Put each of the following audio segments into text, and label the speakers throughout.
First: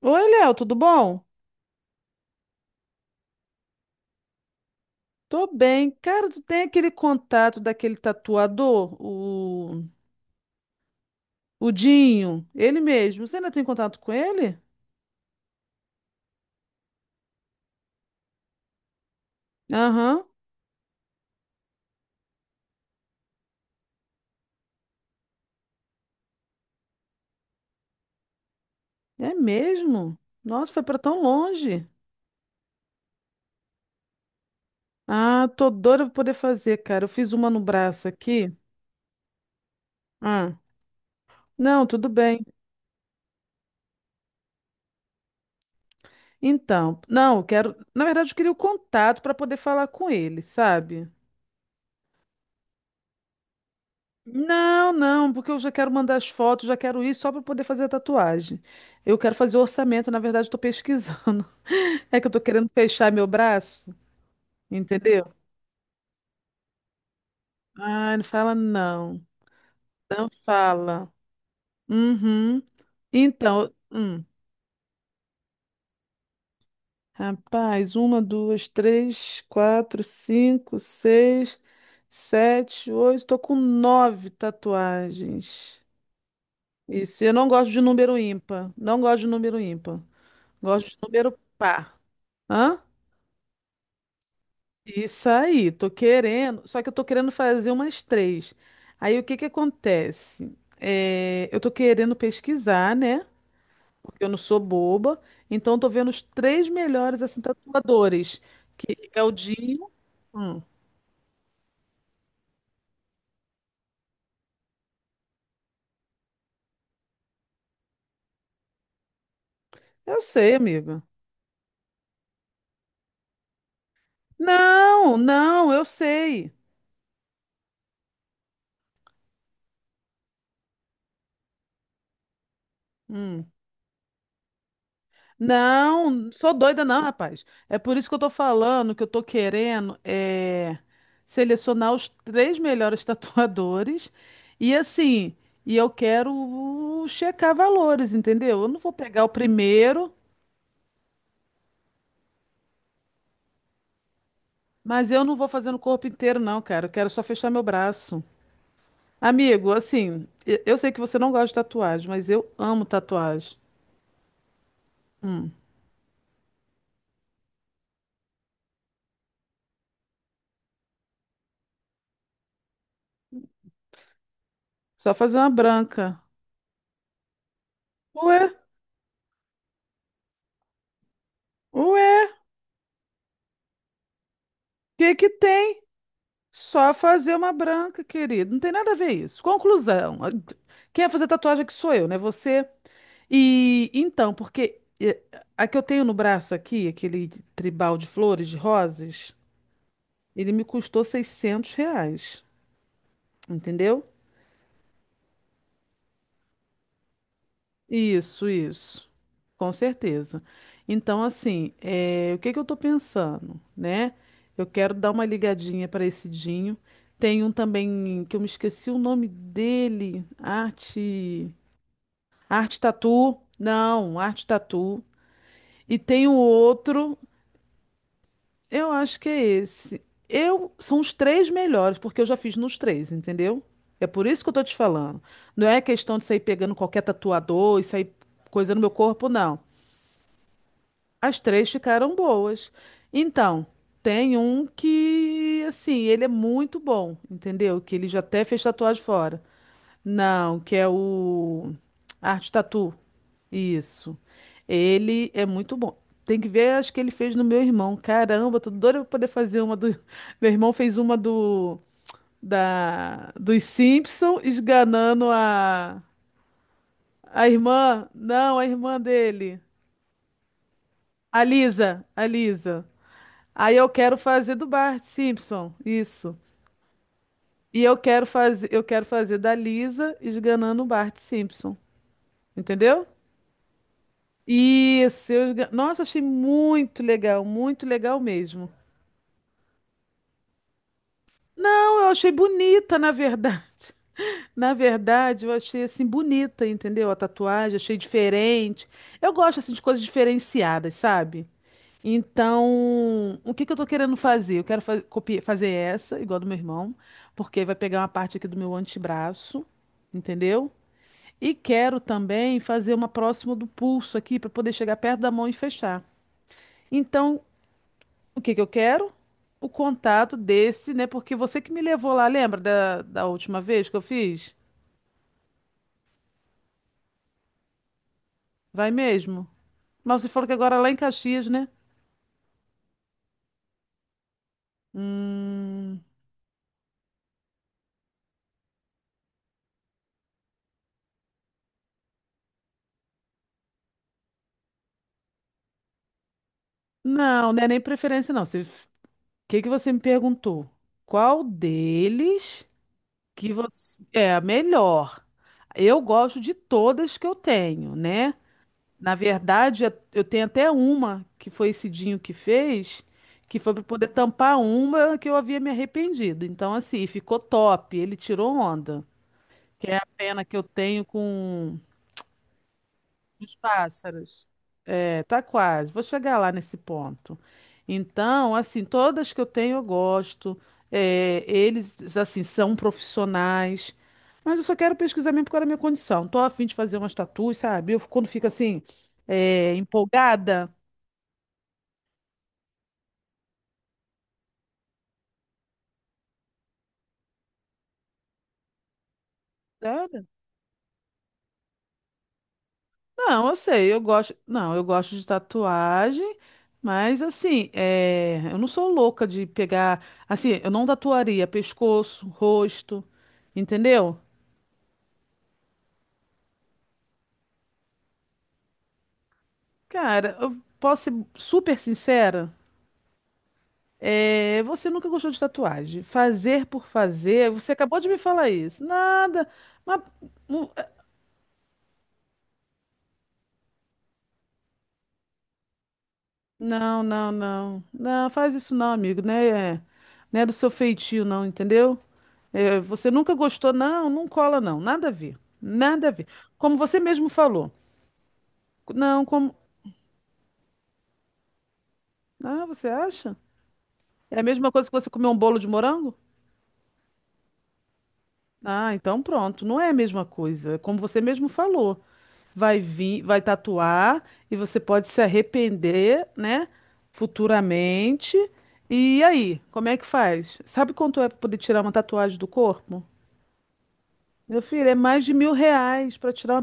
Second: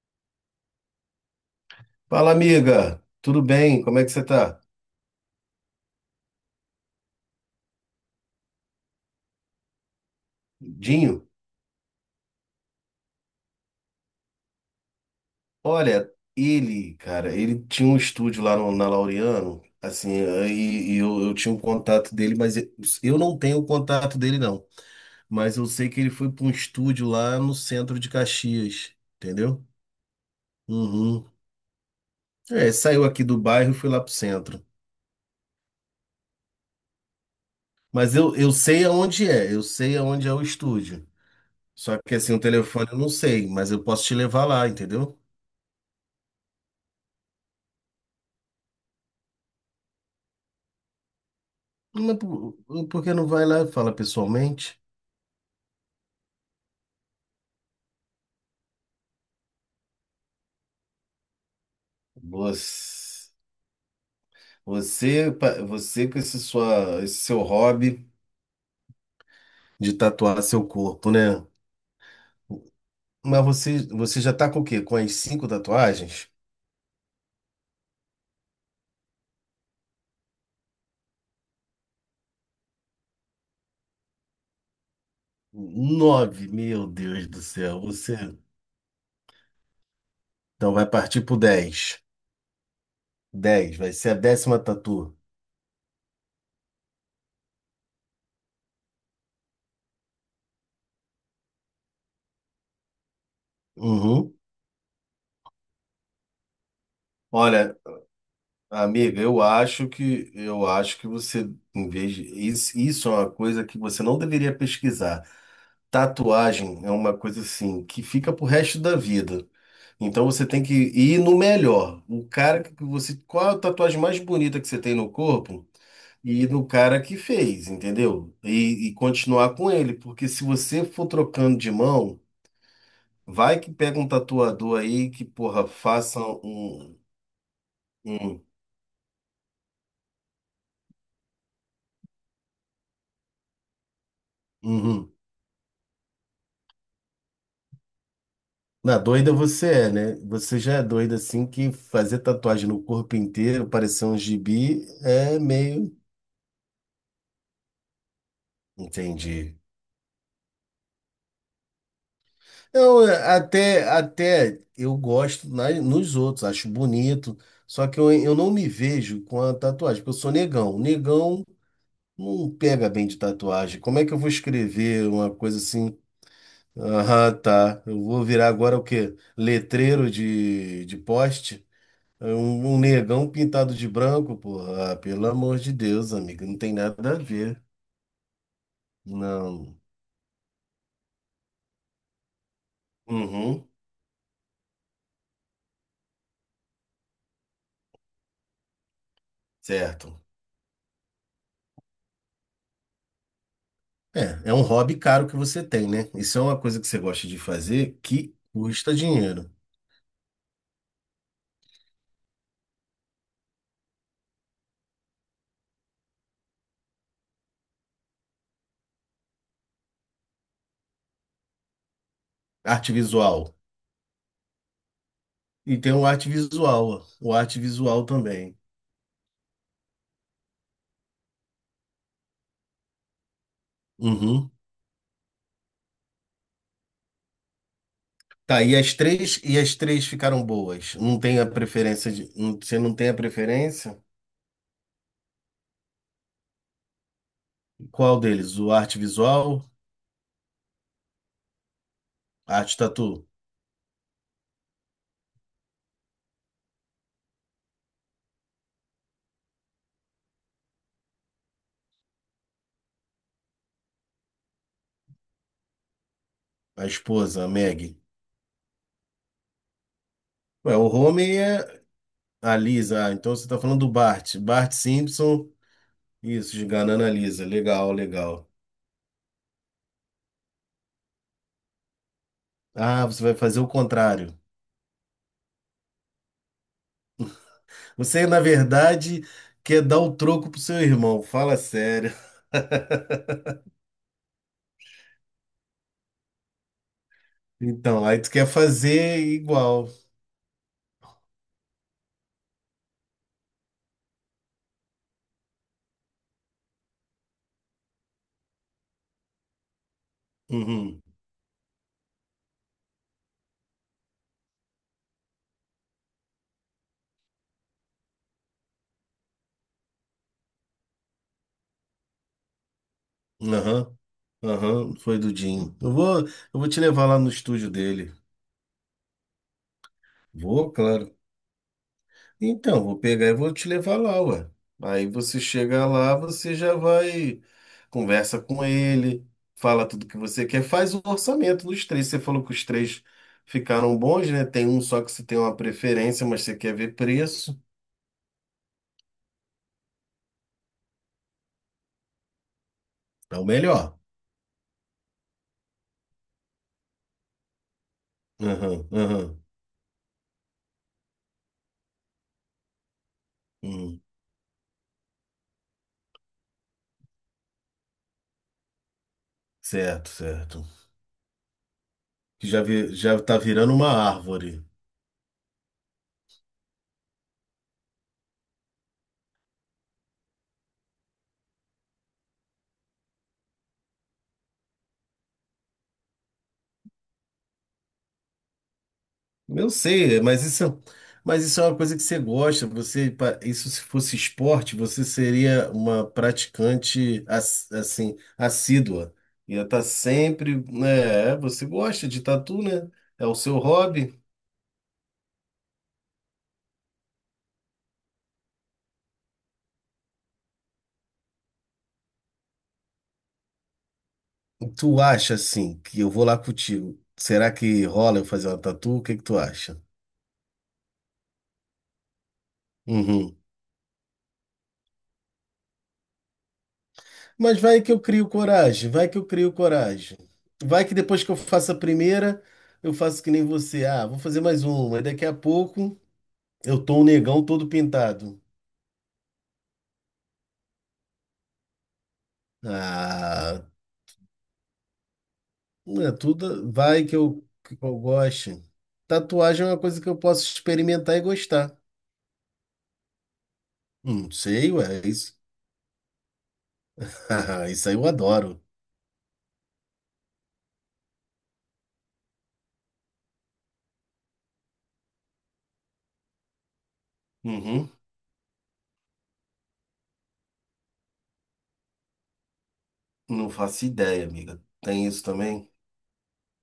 Speaker 1: Oi, Léo, tudo bom?
Speaker 2: Fala, amiga. Tudo bem? Como é que você tá?
Speaker 1: Tô bem. Cara, tu tem aquele contato daquele tatuador, o,
Speaker 2: Dinho?
Speaker 1: o Dinho, ele mesmo. Você ainda tem contato com ele?
Speaker 2: Olha, ele, cara, ele tinha um estúdio lá na Laureano, assim,
Speaker 1: Aham,
Speaker 2: e eu tinha um contato dele, mas eu não tenho o contato dele, não. Mas eu sei que ele foi para um estúdio lá no centro de Caxias,
Speaker 1: é
Speaker 2: entendeu?
Speaker 1: mesmo? Nossa, foi pra tão
Speaker 2: Uhum.
Speaker 1: longe.
Speaker 2: É, saiu aqui do bairro e foi lá pro centro.
Speaker 1: Ah, tô doida pra poder fazer, cara. Eu fiz uma no braço
Speaker 2: Mas eu
Speaker 1: aqui.
Speaker 2: sei aonde é, eu sei aonde é o
Speaker 1: Ah,
Speaker 2: estúdio.
Speaker 1: não,
Speaker 2: Só
Speaker 1: tudo
Speaker 2: que assim, o
Speaker 1: bem.
Speaker 2: telefone eu não sei, mas eu posso te levar lá, entendeu?
Speaker 1: Então, não, eu quero. Na verdade, eu queria o contato pra poder falar com ele, sabe?
Speaker 2: Mas por que não vai lá e fala pessoalmente?
Speaker 1: Não, não, porque eu já quero mandar as fotos, já quero ir só para poder fazer a tatuagem. Eu quero fazer o orçamento, na verdade, estou pesquisando. É que eu estou querendo fechar meu
Speaker 2: Você,
Speaker 1: braço,
Speaker 2: você,
Speaker 1: entendeu?
Speaker 2: pa- você com esse seu hobby.
Speaker 1: Ah, não fala não.
Speaker 2: De
Speaker 1: Não
Speaker 2: tatuar seu corpo,
Speaker 1: fala.
Speaker 2: né?
Speaker 1: Uhum.
Speaker 2: Mas
Speaker 1: Então,
Speaker 2: você
Speaker 1: hum.
Speaker 2: já tá com o quê? Com as cinco tatuagens?
Speaker 1: Rapaz, uma, duas, três, quatro, cinco, seis, sete, oito. Tô com nove tatuagens.
Speaker 2: Nove, meu
Speaker 1: Isso,
Speaker 2: Deus
Speaker 1: eu
Speaker 2: do
Speaker 1: não gosto de
Speaker 2: céu.
Speaker 1: número
Speaker 2: Você.
Speaker 1: ímpar. Não gosto de número ímpar.
Speaker 2: Então vai
Speaker 1: Gosto de
Speaker 2: partir pro
Speaker 1: número par.
Speaker 2: 10.
Speaker 1: Hã?
Speaker 2: Dez, vai ser a 10ª tatu.
Speaker 1: Isso aí, tô querendo. Só que eu tô querendo fazer umas três. Aí o que que acontece? É, eu tô querendo pesquisar, né? Porque eu
Speaker 2: Uhum.
Speaker 1: não sou boba. Então eu tô vendo os três melhores assim
Speaker 2: Olha,
Speaker 1: tatuadores, que
Speaker 2: amiga,
Speaker 1: é o
Speaker 2: eu acho
Speaker 1: Dinho.
Speaker 2: que
Speaker 1: Hum,
Speaker 2: eu acho que você, isso é uma coisa que você não deveria pesquisar. Tatuagem é uma coisa assim que fica pro resto da vida.
Speaker 1: eu
Speaker 2: Então você
Speaker 1: sei,
Speaker 2: tem que
Speaker 1: amiga.
Speaker 2: ir no melhor. O cara que você. Qual a tatuagem mais bonita que você tem no
Speaker 1: Não,
Speaker 2: corpo?
Speaker 1: não, eu
Speaker 2: E
Speaker 1: sei.
Speaker 2: no cara que fez, entendeu? E continuar com ele. Porque se você for trocando de mão,
Speaker 1: Hum.
Speaker 2: vai que pega um tatuador aí que, porra, faça
Speaker 1: Não, sou doida
Speaker 2: um.
Speaker 1: não, rapaz. É por isso que eu tô
Speaker 2: Um,
Speaker 1: falando que eu tô querendo é, selecionar os três melhores tatuadores e
Speaker 2: uhum.
Speaker 1: assim, e eu quero checar valores, entendeu? Eu não vou
Speaker 2: Na
Speaker 1: pegar o
Speaker 2: doida você é,
Speaker 1: primeiro,
Speaker 2: né? Você já é doida assim que fazer tatuagem no corpo inteiro, parecer um gibi,
Speaker 1: mas eu não
Speaker 2: é
Speaker 1: vou fazer no
Speaker 2: meio.
Speaker 1: corpo inteiro não, cara. Eu quero só fechar meu braço.
Speaker 2: Entendi.
Speaker 1: Amigo, assim, eu sei que você não gosta de tatuagem, mas eu amo
Speaker 2: Eu
Speaker 1: tatuagem.
Speaker 2: até eu gosto
Speaker 1: Hum,
Speaker 2: nos outros, acho bonito, só que eu não me vejo com a tatuagem, porque eu sou negão. Negão não pega bem de tatuagem. Como é que eu vou escrever
Speaker 1: só
Speaker 2: uma
Speaker 1: fazer uma
Speaker 2: coisa assim?
Speaker 1: branca.
Speaker 2: Ah, tá. Eu vou
Speaker 1: Ué,
Speaker 2: virar agora o quê? Letreiro de poste?
Speaker 1: ué,
Speaker 2: É
Speaker 1: o
Speaker 2: um negão pintado de branco, porra. Ah,
Speaker 1: que
Speaker 2: pelo
Speaker 1: que
Speaker 2: amor de
Speaker 1: tem?
Speaker 2: Deus, amigo, não tem
Speaker 1: Só
Speaker 2: nada a
Speaker 1: fazer uma
Speaker 2: ver.
Speaker 1: branca, querido. Não tem nada a ver isso.
Speaker 2: Não.
Speaker 1: Conclusão. Quem vai fazer tatuagem aqui sou eu, né? Você.
Speaker 2: Uhum,
Speaker 1: E então, porque a que eu tenho no braço aqui, aquele tribal de flores, de rosas,
Speaker 2: certo.
Speaker 1: ele me custou R$ 600. Entendeu?
Speaker 2: É, é um hobby caro que você tem, né? Isso é uma coisa que você gosta de fazer que
Speaker 1: Isso,
Speaker 2: custa
Speaker 1: isso.
Speaker 2: dinheiro.
Speaker 1: Com certeza. Então, assim, o que que eu tô pensando, né? Eu quero dar uma ligadinha para esse Dinho. Tem um também que eu me esqueci o nome dele. Arte. Arte
Speaker 2: Arte
Speaker 1: Tatu?
Speaker 2: visual.
Speaker 1: Não, Arte Tatu.
Speaker 2: E tem
Speaker 1: E tem o outro,
Speaker 2: o arte visual também.
Speaker 1: eu acho que é esse. Eu são os três melhores, porque eu já fiz nos três, entendeu? É por isso que
Speaker 2: Uhum.
Speaker 1: eu tô te falando. Não é questão de sair pegando qualquer tatuador e sair
Speaker 2: Tá,
Speaker 1: coisa
Speaker 2: e
Speaker 1: no meu
Speaker 2: as
Speaker 1: corpo,
Speaker 2: três, e
Speaker 1: não.
Speaker 2: as três ficaram boas. Não
Speaker 1: As
Speaker 2: tem a
Speaker 1: três
Speaker 2: preferência
Speaker 1: ficaram
Speaker 2: de, não-
Speaker 1: boas.
Speaker 2: você não tem a
Speaker 1: Então,
Speaker 2: preferência?
Speaker 1: tem um que, assim, ele é muito bom, entendeu? Que ele já
Speaker 2: Qual
Speaker 1: até
Speaker 2: deles?
Speaker 1: fez
Speaker 2: O arte
Speaker 1: tatuagem fora.
Speaker 2: visual,
Speaker 1: Não, que é o Arte
Speaker 2: a arte
Speaker 1: Tatu.
Speaker 2: tatu,
Speaker 1: Isso. Ele é muito bom. Tem que ver, acho que ele fez no meu irmão. Caramba, tô doida pra poder fazer uma do. Meu irmão fez uma do da dos Simpson esganando a
Speaker 2: a esposa,
Speaker 1: a
Speaker 2: a Maggie.
Speaker 1: irmã, não, a irmã dele,
Speaker 2: Ué, o homem
Speaker 1: a
Speaker 2: é
Speaker 1: Lisa, a
Speaker 2: a
Speaker 1: Lisa.
Speaker 2: Lisa, ah, então você tá
Speaker 1: Aí
Speaker 2: falando do
Speaker 1: eu quero
Speaker 2: Bart.
Speaker 1: fazer do
Speaker 2: Bart
Speaker 1: Bart
Speaker 2: Simpson,
Speaker 1: Simpson, isso.
Speaker 2: isso, de Ganana Lisa.
Speaker 1: E
Speaker 2: Legal, legal.
Speaker 1: eu quero fazer da Lisa esganando o Bart Simpson, entendeu?
Speaker 2: Ah, você vai fazer o contrário.
Speaker 1: Isso, nossa, achei muito legal
Speaker 2: Você, na
Speaker 1: mesmo.
Speaker 2: verdade, quer dar o troco pro seu irmão, fala
Speaker 1: Não, eu
Speaker 2: sério.
Speaker 1: achei bonita, na verdade. Na verdade, eu achei assim bonita, entendeu? A tatuagem, achei
Speaker 2: Então, aí tu quer
Speaker 1: diferente.
Speaker 2: fazer
Speaker 1: Eu gosto assim de
Speaker 2: igual.
Speaker 1: coisas diferenciadas, sabe? Então, o que que eu tô querendo fazer? Eu quero fazer essa, igual a do meu irmão, porque vai pegar uma parte aqui do meu antebraço, entendeu?
Speaker 2: Uhum.
Speaker 1: E quero também fazer uma próxima do pulso aqui para poder chegar perto da mão e fechar. Então, o que que eu quero? O contato desse, né? Porque você que me levou lá, lembra da última vez que
Speaker 2: Aham.
Speaker 1: eu fiz?
Speaker 2: Aham, foi do Dinho. Eu vou te levar lá no estúdio dele.
Speaker 1: Vai mesmo? Mas você falou que
Speaker 2: Vou,
Speaker 1: agora é lá em
Speaker 2: claro.
Speaker 1: Caxias, né?
Speaker 2: Então, vou pegar e vou te levar lá, ué. Aí você chega
Speaker 1: Hum,
Speaker 2: lá, você já vai, conversa com ele, fala tudo que você quer, faz o orçamento dos três. Você falou que os três ficaram bons, né? Tem um só que você tem uma preferência, mas você quer ver
Speaker 1: não,
Speaker 2: preço.
Speaker 1: não é nem preferência, não. O que que você me perguntou? Qual deles
Speaker 2: É o
Speaker 1: que
Speaker 2: melhor.
Speaker 1: você é a melhor? Eu gosto de todas que eu tenho, né?
Speaker 2: Aham,
Speaker 1: Na
Speaker 2: aham.
Speaker 1: verdade, eu tenho até uma que foi esse Dinho que fez, que foi para
Speaker 2: Hum,
Speaker 1: poder tampar uma que eu havia me arrependido. Então, assim, ficou top. Ele tirou onda, que é a
Speaker 2: certo,
Speaker 1: pena que eu
Speaker 2: certo.
Speaker 1: tenho com
Speaker 2: Que já, vi, já tá
Speaker 1: os
Speaker 2: virando uma
Speaker 1: pássaros.
Speaker 2: árvore.
Speaker 1: É, tá quase. Vou chegar lá nesse ponto. Então, assim, todas que eu tenho eu gosto. É, eles, assim, são profissionais. Mas eu só quero pesquisar mesmo porque era a minha condição. Tô a fim de fazer umas tatuas, sabe? Eu, quando fico assim,
Speaker 2: Eu sei, mas
Speaker 1: empolgada.
Speaker 2: mas isso é uma coisa que você gosta. Isso se fosse esporte, você seria uma praticante assim, assídua. Ia estar
Speaker 1: Sério?
Speaker 2: sempre, né? Você gosta de tatu, né? É o
Speaker 1: Não, eu
Speaker 2: seu
Speaker 1: sei, eu
Speaker 2: hobby.
Speaker 1: gosto. Não, eu gosto de tatuagem, mas assim, eu não sou louca de pegar. Assim, eu não tatuaria pescoço, rosto, entendeu?
Speaker 2: Tu acha assim que eu vou lá contigo? Será que rola eu fazer uma tatu? O que que tu acha?
Speaker 1: Cara, eu posso ser super sincera.
Speaker 2: Uhum.
Speaker 1: Você nunca gostou de tatuagem. Fazer por fazer,
Speaker 2: Mas
Speaker 1: você
Speaker 2: vai que
Speaker 1: acabou
Speaker 2: eu
Speaker 1: de me
Speaker 2: crio
Speaker 1: falar isso.
Speaker 2: coragem, vai que eu
Speaker 1: Nada.
Speaker 2: crio
Speaker 1: Mas
Speaker 2: coragem. Vai que depois que eu faço a primeira, eu faço que nem você. Ah, vou fazer mais uma. E daqui a pouco eu tô
Speaker 1: Não,
Speaker 2: um
Speaker 1: não,
Speaker 2: negão todo
Speaker 1: não. Não,
Speaker 2: pintado.
Speaker 1: faz isso não, amigo, né? Não é do seu feitio, não, entendeu? É, você nunca
Speaker 2: Ah,
Speaker 1: gostou, não, não cola, não. Nada a ver.
Speaker 2: não
Speaker 1: Nada a
Speaker 2: é
Speaker 1: ver.
Speaker 2: tudo.
Speaker 1: Como você
Speaker 2: Vai que
Speaker 1: mesmo
Speaker 2: eu,
Speaker 1: falou.
Speaker 2: que eu goste.
Speaker 1: Não, como.
Speaker 2: Tatuagem é uma coisa que eu posso experimentar e gostar.
Speaker 1: Ah, você acha?
Speaker 2: Não
Speaker 1: É a mesma
Speaker 2: sei,
Speaker 1: coisa que
Speaker 2: ué, é
Speaker 1: você comer um
Speaker 2: isso.
Speaker 1: bolo de morango?
Speaker 2: Isso aí eu adoro.
Speaker 1: Ah, então pronto, não é a mesma coisa. Como você mesmo falou, vai vir, vai tatuar e você pode se arrepender, né,
Speaker 2: Uhum.
Speaker 1: futuramente. E aí, como é que faz? Sabe quanto é para poder tirar uma tatuagem do corpo?
Speaker 2: Não faço ideia,
Speaker 1: Meu
Speaker 2: amiga.
Speaker 1: filho, é
Speaker 2: Tem isso
Speaker 1: mais de mil
Speaker 2: também?
Speaker 1: reais para tirar uma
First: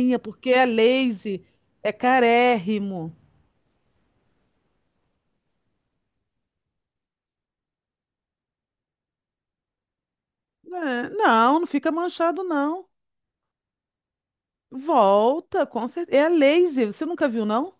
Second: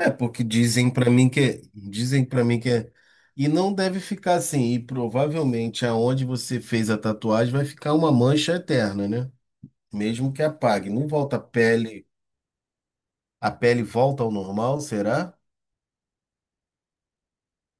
Speaker 2: É, porque
Speaker 1: porque é
Speaker 2: dizem pra mim
Speaker 1: laser,
Speaker 2: que é,
Speaker 1: é
Speaker 2: dizem para mim que é,
Speaker 1: carérrimo.
Speaker 2: e não deve ficar assim, e provavelmente aonde você fez a tatuagem vai ficar uma mancha eterna, né? Mesmo que apague, não
Speaker 1: É,
Speaker 2: volta
Speaker 1: não, não fica manchado, não.
Speaker 2: a pele volta ao normal, será?
Speaker 1: Volta, com certeza. É a laser, você nunca viu, não?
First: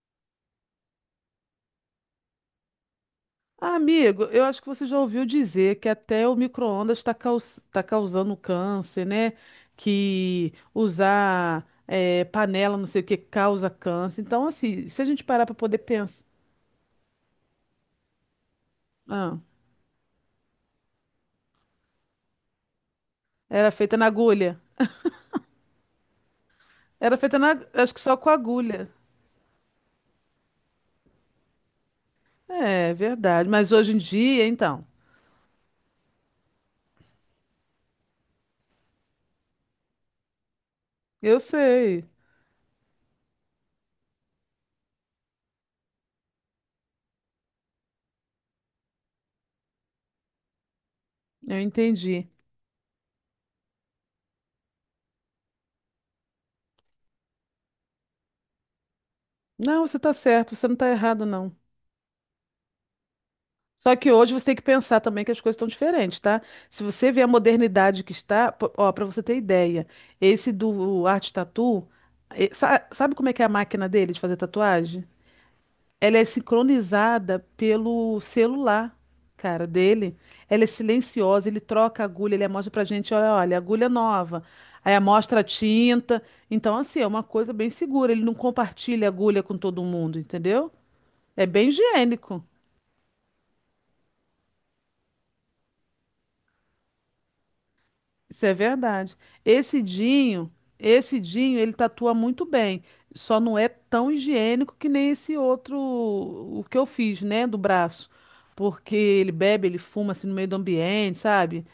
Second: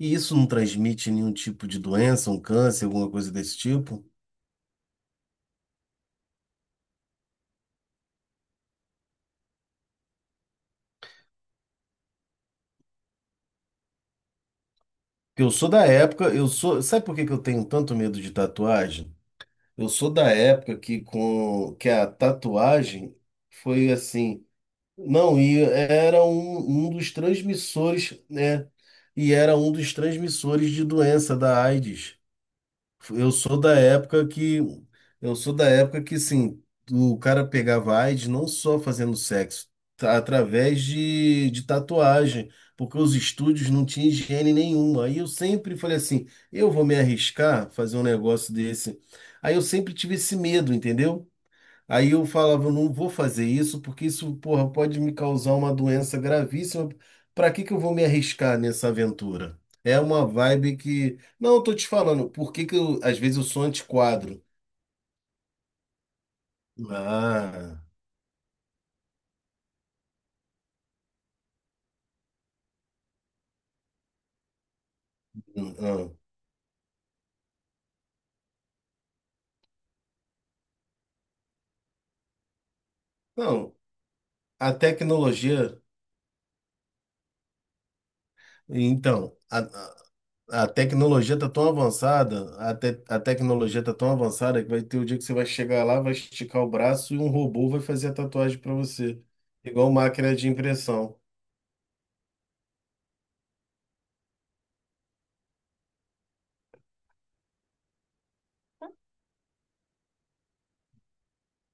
Speaker 2: E isso não transmite nenhum tipo de doença, um câncer, alguma coisa desse tipo?
Speaker 1: Amigo, eu acho que você já ouviu dizer que até o micro-ondas está causando câncer, né? Que usar panela, não sei o que, causa câncer. Então, assim, se a gente parar
Speaker 2: Eu
Speaker 1: para
Speaker 2: sou
Speaker 1: poder
Speaker 2: da
Speaker 1: pensar.
Speaker 2: época, sabe por que que eu tenho tanto medo de tatuagem?
Speaker 1: Ah,
Speaker 2: Eu sou da época que com que a tatuagem
Speaker 1: era
Speaker 2: foi
Speaker 1: feita na
Speaker 2: assim.
Speaker 1: agulha.
Speaker 2: Não, e era um dos
Speaker 1: Era feita na. Acho que só
Speaker 2: transmissores,
Speaker 1: com
Speaker 2: né?
Speaker 1: agulha.
Speaker 2: E era um dos transmissores de doença da AIDS.
Speaker 1: É,
Speaker 2: Eu
Speaker 1: verdade.
Speaker 2: sou
Speaker 1: Mas
Speaker 2: da
Speaker 1: hoje em
Speaker 2: época
Speaker 1: dia,
Speaker 2: que
Speaker 1: então.
Speaker 2: eu sou da época que sim, o cara pegava AIDS não só fazendo sexo, tá, através
Speaker 1: Eu
Speaker 2: de
Speaker 1: sei.
Speaker 2: tatuagem, porque os estúdios não tinham higiene nenhuma. Aí eu sempre falei assim, eu vou me arriscar fazer um negócio desse. Aí eu sempre tive esse medo, entendeu?
Speaker 1: Eu
Speaker 2: Aí eu
Speaker 1: entendi.
Speaker 2: falava, eu não vou fazer isso, porque isso, porra, pode me causar uma doença gravíssima. Pra que que eu vou me arriscar nessa aventura?
Speaker 1: Não, você
Speaker 2: É
Speaker 1: tá
Speaker 2: uma
Speaker 1: certo, você não
Speaker 2: vibe
Speaker 1: tá
Speaker 2: que.
Speaker 1: errado, não.
Speaker 2: Não, eu tô te falando, por que que eu, às vezes eu sou
Speaker 1: Só que hoje
Speaker 2: antiquadro.
Speaker 1: você tem que pensar também que as coisas estão diferentes, tá? Se você vê a
Speaker 2: Ah,
Speaker 1: modernidade que está, pô, ó, para você ter ideia, esse do Art Tattoo, sabe como é que é a máquina dele de fazer tatuagem?
Speaker 2: hum,
Speaker 1: Ela
Speaker 2: hum.
Speaker 1: é sincronizada pelo celular, cara, dele. Ela é silenciosa, ele troca a agulha, ele mostra pra gente, olha, olha,
Speaker 2: Não,
Speaker 1: agulha nova.
Speaker 2: a
Speaker 1: Aí amostra a
Speaker 2: tecnologia.
Speaker 1: tinta. Então, assim, é uma coisa bem segura. Ele não compartilha
Speaker 2: Então,
Speaker 1: agulha com
Speaker 2: a,
Speaker 1: todo
Speaker 2: a
Speaker 1: mundo,
Speaker 2: a
Speaker 1: entendeu?
Speaker 2: tecnologia
Speaker 1: É
Speaker 2: tá
Speaker 1: bem
Speaker 2: tão
Speaker 1: higiênico.
Speaker 2: avançada, a tecnologia tá tão avançada que vai ter o dia que você vai chegar lá, vai esticar o braço e um robô vai fazer a
Speaker 1: Isso é
Speaker 2: tatuagem pra
Speaker 1: verdade.
Speaker 2: você,
Speaker 1: Esse
Speaker 2: igual máquina de
Speaker 1: Dinho,
Speaker 2: impressão.
Speaker 1: esse Dinho, ele tatua muito bem. Só não é tão higiênico que nem esse outro, o que eu fiz, né, do braço. Porque ele bebe, ele fuma assim no meio do ambiente, sabe?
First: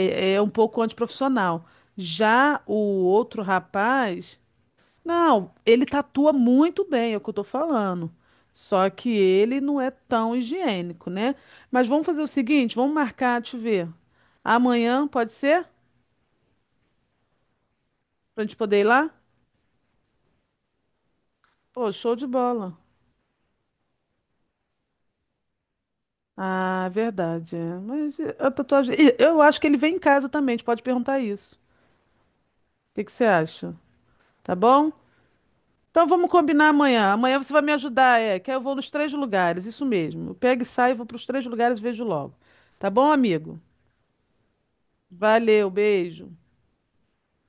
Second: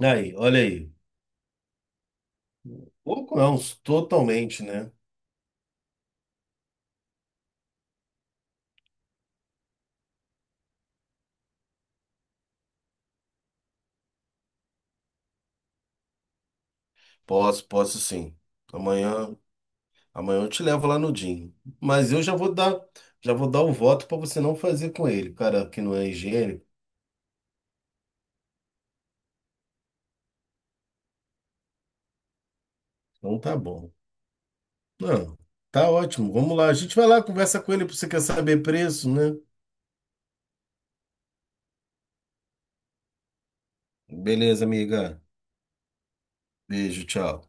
Speaker 2: Aí,
Speaker 1: é um
Speaker 2: olha
Speaker 1: pouco
Speaker 2: aí.
Speaker 1: antiprofissional. Já o
Speaker 2: Pouco
Speaker 1: outro
Speaker 2: não,
Speaker 1: rapaz,
Speaker 2: totalmente, né?
Speaker 1: não, ele tatua muito bem, é o que eu tô falando. Só que ele não é tão higiênico, né? Mas vamos fazer o seguinte, vamos marcar, deixa eu ver. Amanhã, pode ser?
Speaker 2: Posso, posso sim.
Speaker 1: Pra gente poder ir lá?
Speaker 2: Amanhã, amanhã eu te levo lá no Dinho.
Speaker 1: Pô,
Speaker 2: Mas
Speaker 1: show
Speaker 2: eu
Speaker 1: de
Speaker 2: já vou
Speaker 1: bola.
Speaker 2: dar, já vou dar o voto para você não fazer com ele, cara, que não é higiênico.
Speaker 1: Ah, é verdade. É. Mas a tatuagem. E eu acho que ele vem em casa também. A gente pode perguntar isso. O que que você
Speaker 2: Então tá
Speaker 1: acha?
Speaker 2: bom.
Speaker 1: Tá bom?
Speaker 2: Não, tá
Speaker 1: Então vamos
Speaker 2: ótimo. Vamos
Speaker 1: combinar
Speaker 2: lá. A gente vai
Speaker 1: amanhã.
Speaker 2: lá,
Speaker 1: Amanhã você
Speaker 2: conversa
Speaker 1: vai me
Speaker 2: com ele, porque você
Speaker 1: ajudar,
Speaker 2: quer
Speaker 1: é. Que aí eu
Speaker 2: saber
Speaker 1: vou nos
Speaker 2: preço,
Speaker 1: três
Speaker 2: né?
Speaker 1: lugares. Isso mesmo. Eu pego e saio, vou para os três lugares e vejo logo. Tá bom, amigo?
Speaker 2: Beleza, amiga.
Speaker 1: Valeu, beijo.
Speaker 2: Beijo, tchau.